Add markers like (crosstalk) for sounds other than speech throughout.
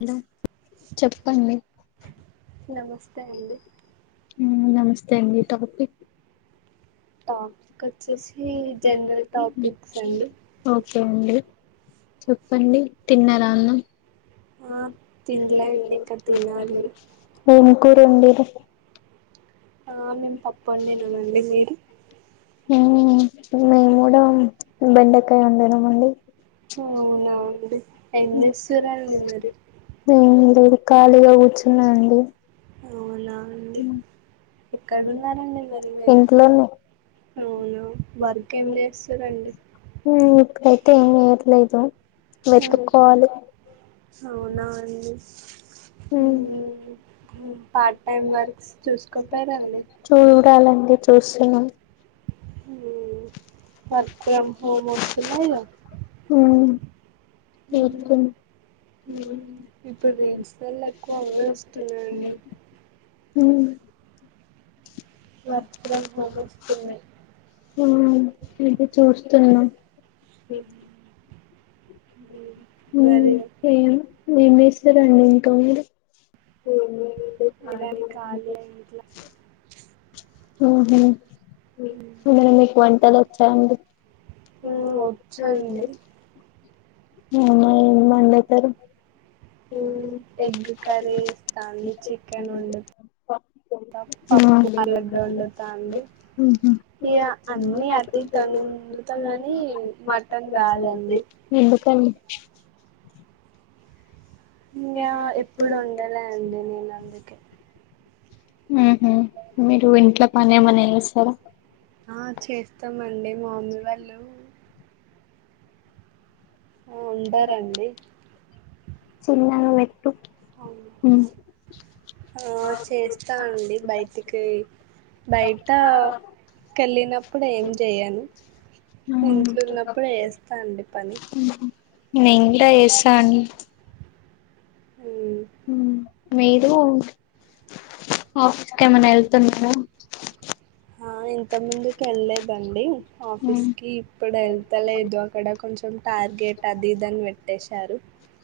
Hello చెప్పండి నమస్తే అండి ఊ నమస్తే అండి టాపిక్ టాపిక్ ఒచ్చేసి జనరల్ టాపిక్స్ అండి ఓకే అండి చెప్పండి తిన్నరా అన్నాం ఆ తినలే అండి ఇంకా తినాలి ఏం కూర ఒండిరు ఆ మేం మేము పప్పు ఒండినము వండినామండి ఇప్పుడు మీరు ఊ మేం గూడా బెండకాయ్ ఒండినాం అండి అవునా అండి ఏం చేస్తురండి మరి ఏం (unintelligible) ఈడ ఖాళీగా కూర్చున్నా అండి అవునా అండి ఎక్కడున్నారండి మరి మీరు ఇంట్లోనే అవునా వర్క్ ఏం చేస్తురండి ఊమ్ ఇప్పుడు అయితే ఏం జేయట్లే ఈచ్ వన్ అవునా అండి ఊ పార్ట్ టైం వర్క్స్ చూసుకోపోయారండి చూడాలండి దూసున్నం ఉమ్. వర్క్ ఫ్రమ్ హోమ్ వస్తున్నాయిగా హూ ఉమ్. ఇంకున్ ఇప్పుడు రీల్స్లల్లో ఎక్కువ అవే వస్తున్నాయండి (inaudible) ఊ వర్క్ ఫ్రమ్ హోమ్ వస్తున్నాయి (unintelligible) ఆ ఇది చూస్తున్నా ఉమ్ మరి ఏం ఏమ్ జేస్తారండి ఇంకామీరు. ఏం లేదండీ, ఇలానే ఖాళీ కాలినే (inaudible) ఇంట్లో ఉహుమ్ మరి మీకు వంటలోచ్చాఅండి. ఆ, వచ్చండి ఆ ఏం వండుతరు. ఉమ్ ఎగ్గ్ కర్రి చేస్తాఅండి, చికెన్ వండుత్ పప్ ఆ. పప్పు, అల్లగడ్డ వండుతా అండి. ఉహు ఇగ అన్నీ అతి తొంద వండుతా కానీ మటన్ రాదండి ఎందుకా ఉమ్ (unintelligible) ఎప్పుడు ఓండలే అండి నేను అందుకే. ఉమ్మ్ హు, మీరు ఇంట్లో పనేమన్న చేస్తారా. ఆ చేస్తామండి, మా మామ్మీ వాళ్ళు ఆ ఉండరండి. చిన్ననగా వే అవును ఆ చేస్తానండి బయటికిపోయి, బయట కెళ్ళినప్పుడు ఏం జేయను, ఉహు, ఇంట్లున్నప్పుడు ఏస్తా అండి. పని నేన్ గూడ ఏస్తాను. ఉమ్ ఉమ్, మీరు, ఆఫీస్ కేమన్న ఎళ్తున్నారా. ఆ ఇంత ముందుకేళ్ళేదండి. ఆఫీస్ ఉమ్ కి ఇప్పుడు ఎళ్తలేదు, అక్కడ కొంచెం టార్గెట్ అది, ఇదని పెట్టేశారు.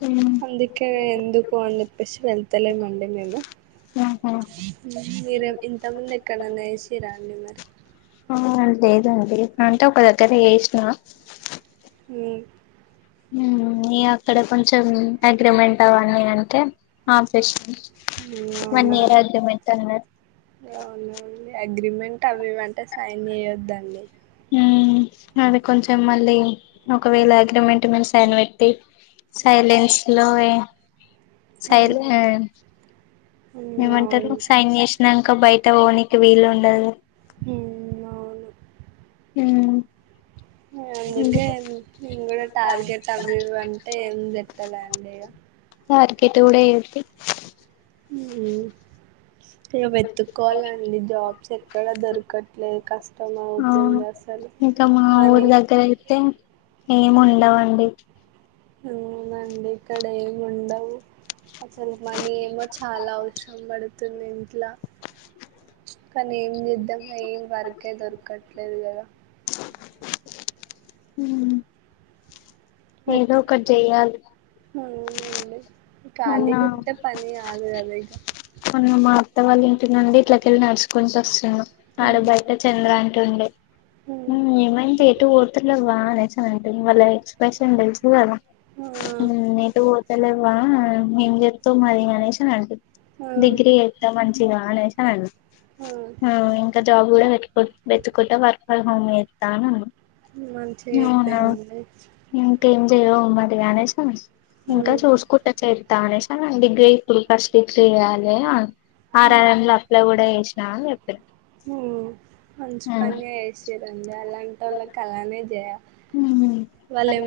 ఉమ్, అందుకే ఎందుకు అని జెప్పేసి వెళ్తలేమండి మేము. ఆహా మీరే ఇంతక్ ముందు ఎక్కడనన్న చేసిన్ర అండి మరి. ఆ లేదండి, అంటే ఒక దగ్గర చేసిన. ఉమ్ ఉమ్ ఇగ అక్కడ కొంచెం అగ్రిమెంట్ అవ్వన్నీ అంటే ఆఫ్ జేసినా. ఉమ్ అవునా, అన్నారు ఉమ్ అవునండి ఐ అగ్రిమెంట్ అవ్వివ్వఅంటే సైన్ చెయొద్దండి. ఉమ్ అదే కొంచెం మళ్ళీ, ఒకవేళ అగ్రిమెంట్ మీద సైన్ వెట్టి సైలెన్స్లోవే, అవును సైలెన్స్ ఉమ్, ఏమంటారు, అవును సైన్ జేసినంక బయట ఓనికి వీలు ఉండదు. ఉమ్ అవును. ఉమ్ అందుకే నేన్ గుడా టార్గెట్ అవ్వివ్ అంటే ఏం పెట్టాలండి ఇగ. పెట్టుడే (unintelligible) ఉమ్ ఇగా వెతుక్కోవాలండి జాబ్స్ ఎక్కడ దొరకట్లే, కష్టం అవును అవుతుంది అస ఉమ్ మా ఊరి దగ్గర ఎత్తే ఏం ఉండవండి. ఉమ్ అండి ఇక్కడ ఏం ఉండవ్. అసల్ మనీ ఏమో, చాలా అవసరం బడుతుంది ఇంట్లా. కానీ ఏం చేద్దం, ఏం వర్కే దొరకట్లేదు గద. ఉమ్ ఏదో ఒకటి చెయ్యాలి ఉమ్ అవును మొన్న ఖాళీగా ఉంటే పని కాదు కదా మనం మా అత్త వాళ్ల ఇంటి నుండి ఇట్లాకెళ్ళి నడుచుకుని వస్తున్నా అడూ ఉమ్, బయట చంద్ర అంట ఉండే ఉమ్, ఏమైంది ఎటు ఎటు పోతలేవా వాళ్ళ ఎక్స్ప్రెషన్ తెలుసు కదా ఆ ఉమ్ ఎట్టు పోతలేవా మేం చెప్తా మది అనేసి అని అంటడు ఆ డిగ్రీ చేస్తా మంచిగా అనేసి అనఅండు ఆ ఇంకా జాబ్ కూడాట్కు వెతుకుంటే వర్క్ ఫ్రమ్ హోమ్ చేస్తానన్నాను మంచిగా చెప్పేదండి ఏదో ఉన్నటుగా అనేసాం ఇంకా ఉమ్, చూసుకుంట చేద్దా అనే అ డిగ్రీ ఇప్పుడు ఫస్ట్ చెయ్యాలె ఉమ్, ఆల్రెడీ అప్లై కూడా చేసిన అని చెప్పా ఉమ్, మంచి పనినే చేసిరండి అలాంటి వాళ్ళకి అలానే చేయాలి ఉమ్ వాళ్ళేం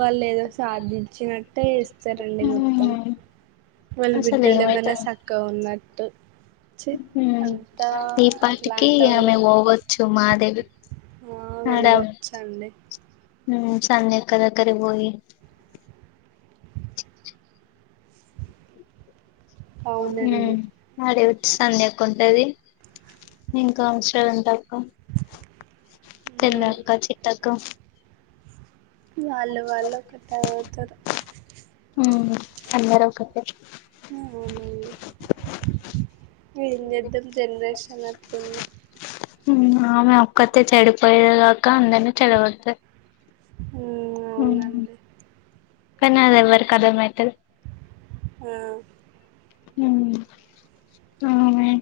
వాళ్ళు ఏదో సాధించినట్టే చేస్తారండి ఉమ్ మొత్తం ఉమ్ వాళ్ళ అసలు బిడ్డలు ఏమన్నా ఏమైతదో చక్కగా ఉన్నట్టు చి అంతా ఈ పాటికి అట్లాంటోళ్ళే ఆమె పోవచ్చు మాధవి ఆ వెళ్ళొచ్చండి ఉ సంధ్యక్క దగ్గరికి పోయి అవునండి ఉమ్ ఆడే వచ్చస్తుంది ఎకుంటది ఇంకో అవసరలు ఉంటా చందక్క చిట్టక్క వాళ్ళు వాళ్ళు ఒకట అవుతారు అందరూ ఒక్కటే అవునండి ఏం చేస్తారు జనరేషన్ అట్లా ఉంది ఉమ్ ఆమె ఒక్కతే చెడిపోయేది కాక అందర్నీ చెడగొడుతదీ ఉమ్, అవునండి కనది ఎవరికీ అర్థం అయితలేదు ఉ ఉ అమె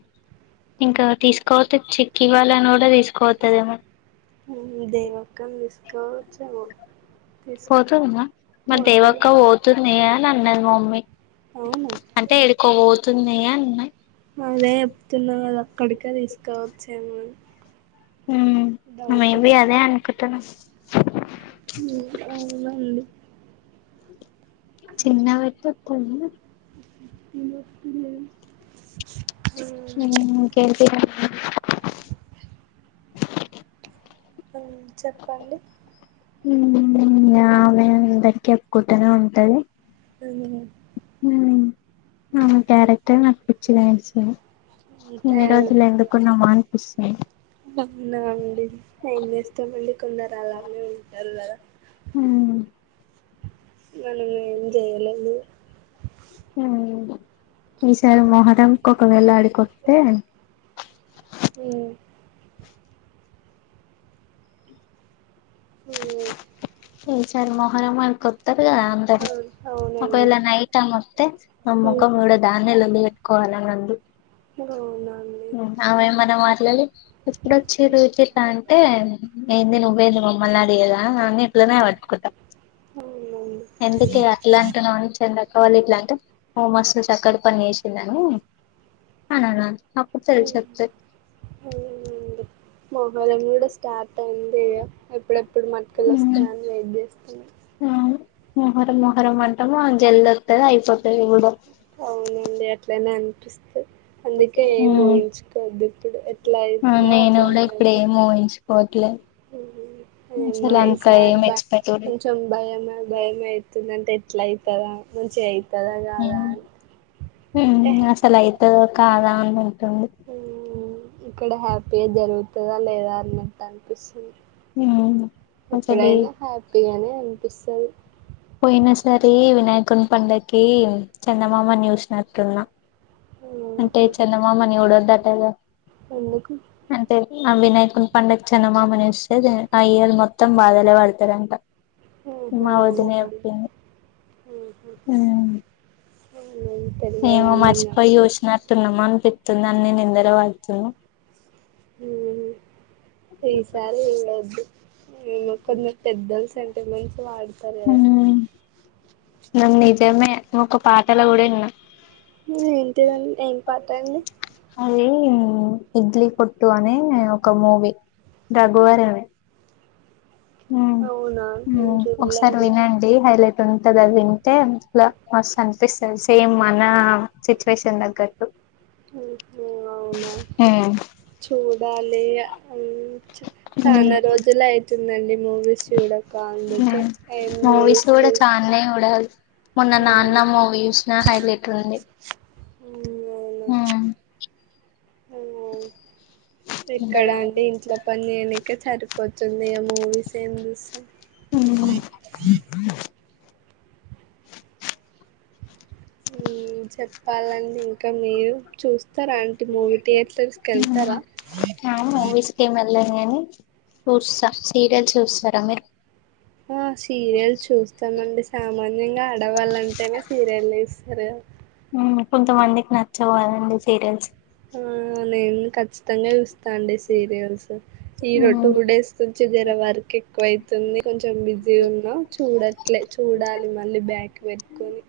ఇంకా తీసుకోవపొతే చిక్ వాళ్లని కూడా తీసుకోవతుదేమో ఉమ్ దేవి అక్కను తీసుకుపోవచ్చు ఏమో పోతుంది గా మరి దేవాక్క పోతుంది అన్ని అంది మా మమ్మీ అవును అంటే ఎడికో పోతుంది అన్నా అ అదే చెప్తున్నా కదా అక్కడికే తీసుకోవచ్చామ ఉమ్ మేబి అదే అనుకుంటున్నా అవు అన్నోళ్లు చిన్న వెటితలు (unintelligible) ఉమ్ ఇంకేంటి ఉ చెప్పాలి ఉమ్ ఆమె అందరికి చెప్కుంటనే ఉంటది ఉ ఉమ్ అమె క్యారెక్టర్ నాకు పిచ్చి లేస్తది ఇన్ని రోజులు అంతే ఎందుకు ఉన్నామా అనిపిస్తుంది అండి నైం చేస్తామండి కొందరు అలానే ఉంటారు కదా ఉమ్మ్ మనం ఏం చెయలేదు మ్ ఈసారి మొహటంకి ఒకవేళ అడికొస్తే మ్మ్ మ్ ఈ సరి మోహరం వరకొత్తరు కదా అందరు అవు అవునండి ఒకవేళ నైట్ టైమ్ అమోతే ఆమె మ్మ్ ముఖం చుడ దాన్నే లొల్లి పెట్టుకోవాలి అని అంది అవునా ఆమె ఏమన్న మాట్లడి ఎప్పుడుొచ్చిర్రు ఇట్లిట్ల అంటే ఏంది నువ్వేది మా మ్మల్న్నడిగేదన్ అని ఇట్లనేే పట్కుంట అవునండి ఎందుకే అట్లాంటున్నవ్ అనని చందక్కా వాళ్లు ఇట్లాంటే నువ్ మస్తు చక్కటి పని చెస్ సిందని అనన్నాను అప్పుడు ఉమ్, తెలీసోతది మోహరం కూడా స్టార్ట్ అయింది ఇగ ఎప్పుడెప్పుడు మట్కలోస్తాయని వెయిట్ చేస్తున్నా ఆ మొహరం మొహరం అంటము అది జెల్ది ఒతది అయిపోతది కూడ పుస్తక్ అందుకే ఏం ఊహించుకోద్దు ఇప్పుడు ఎట్లా అఇందో నేను కూడా అట్లానే ఇప్పుడు అయిద్ధి ఏం ఊహించుకోవట్లేదు మ్ హు మ అసలు ఈ అంత ఏం సారి బా ఎక్స్పెక్ట్ కూడా కొంచం భయమే భయమై దంటే ఎట్లైదా మంచిగా అయితదా కాదా అని అంటే తదో కాదా అని ఉంటుంది ఇక్కడ హ్యాపిగా జరుగుతదా లేదా అన్నట్టనిపిస్తుంది అసలు ఎప్పుడైనా హ్యాపీగానే అనిపిస్తది పోయినా సరి వినాయకుని పండక్కి చందమామను చూసినటున్న అంటే ఆహా చందమామను చుడొద్దటగా ఎందుకు ఆ విినయకుని పండక్ చందమామన్ చుస్ తే అ ఇయర్ మొత్తం బాధలే పడుతారంట ఆహా మా వదిన అవునా అండి. చెప్పింది ఆహా ఉమ్ అవునండి, ఏమో తెలియదండి మర్చిపోయి నాకు చుసినట్టున్నమ్ అనిపితుంది అన్ని నిందలు పడున్నాయ్ మ్ ఈసారి ఇగ వద్దు ఏమో కొందరు పెద్దోళ్ళు సెంటిమెన్స్ వాడుతారు కదా నమ్ నిజమే ఒక పాటాల కూడా విన్నా ఏంటిదన్ ఏం పటండి అది ఇడ్లీ కొట్టు అనే నేను ఒక మూవీ రఘువరమే మ్ అవునా నేను మ్ ఒకసారి చూడలేదండి వినండి హైలైట్ ఉంటంది అది వి అేలా మస్తు అనిపిస్తది సేమ్ మన సిచ్యువేషన్ తగ్గట్టు మ్ హు అవునా ఉమ్ చూడాలి చాలా రోజులు అవుతుందండి మూవీస్ చూడక అందుకే ఏం మూవీస్ కుడ చూస్త చాన్నే చుడాలి మొన్న నాన్న అవును మూవి చుసిన హైలైట్ ఉంది అ అ ఎక్కడ అంటి ఇంట్లో పని చేయనికే సరిపోతుంది ఇగ మూవీస్ ఏం చూస్తా మ్ మ్ చెప్పాలండి ఇంకా మీరు చూస్తారా అంటి మూవీ థియేటర్స్కి వెళ్తారా వెళ్ళాం కాని చూస్తా సీరియల్ చూస్తారా మీరు ఆ సీరియల్ చూస్తామండి సామాన్యంగా ఆడవాలంటేనే సీరియళ్ళు చు స్తారు కదా మ్ కొంత మందికి నచ్చవు కదండీ సీరియల్స్ ఆ నేను ఖచ్చితంగా చూస్ తాండి సీరియల్స్ ఈ రో టూ డేస్ నుంచి జర వర్క్ ఎక్కువ ఐతుంది కొంచెం బి జి ఉన్నా చూడట్లే చూడాలి మళ్ళీ బ్యాక్ పెట్టుకొని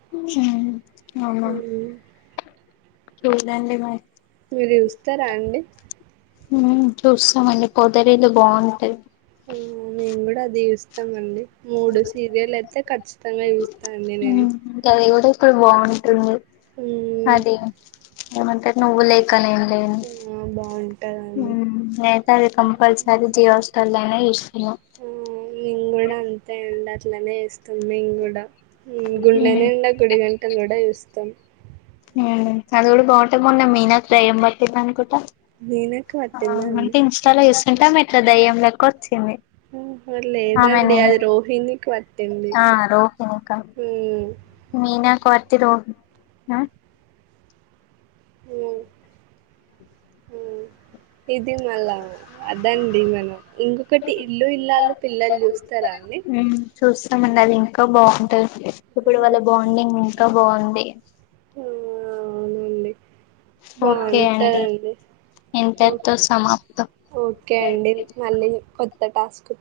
అవునా హ్మ్. చూడండి మరి మీరు చూస్తారా అండి ఊ చూస్తామండి పొదరీలు బాగుంటయి ఊ మేము కూడా అది చూస్తమండి. మూడు సీరియల్ అయితే ఖచ్చితంగా చూస్తా అండి నేను. ట్రుంగి అది ఏమంటరు నువ్వులయ్ ఆ బాగుండ్ ఊ నేనైతే అది కంపల్సరి జియోస్టల నే చూసిన నింగ్ కూడా అంతే అండి అట్లనే ఏస్తం మేము కూడా ఊ గుండె నిండా గుడిగంటలు కూడా చూస్తం. ఊ అది కూడా బాంటది మొన్న మీనాకు దయమ్ బట్టింది అనుకుంట. మీనకు ఆ పట్టిందా అండి అంటే ఇంస్టాల చూస్తుంటే ఆమె ఇట్ల దయ్యం లెక్క వచ్చింది. ఆహ లేదండి ఆమెని అది రోహిణికి పట్టింది. ఓక ఉమ్ మీనాకు వతి రోహి అ ఊ ఇది మళ్ళా అదండి మనం ఇంకొకటి ఇల్లు ఇల్లాలు పిల్లలు చూస్తారా అండి ఊ త మన అది ఇంకా బాగుంటుది (unintelligible) ఇప్పుడు వాళ్ళ బాండింగ్ ఇంకా బాగుంది ఆ అవునండి ఓకే అండి బాగుంటదండి ఓ ఇంతటితో సమాప్తం ఓకే అండి మళ్ళీ కొత్త కాస్ట్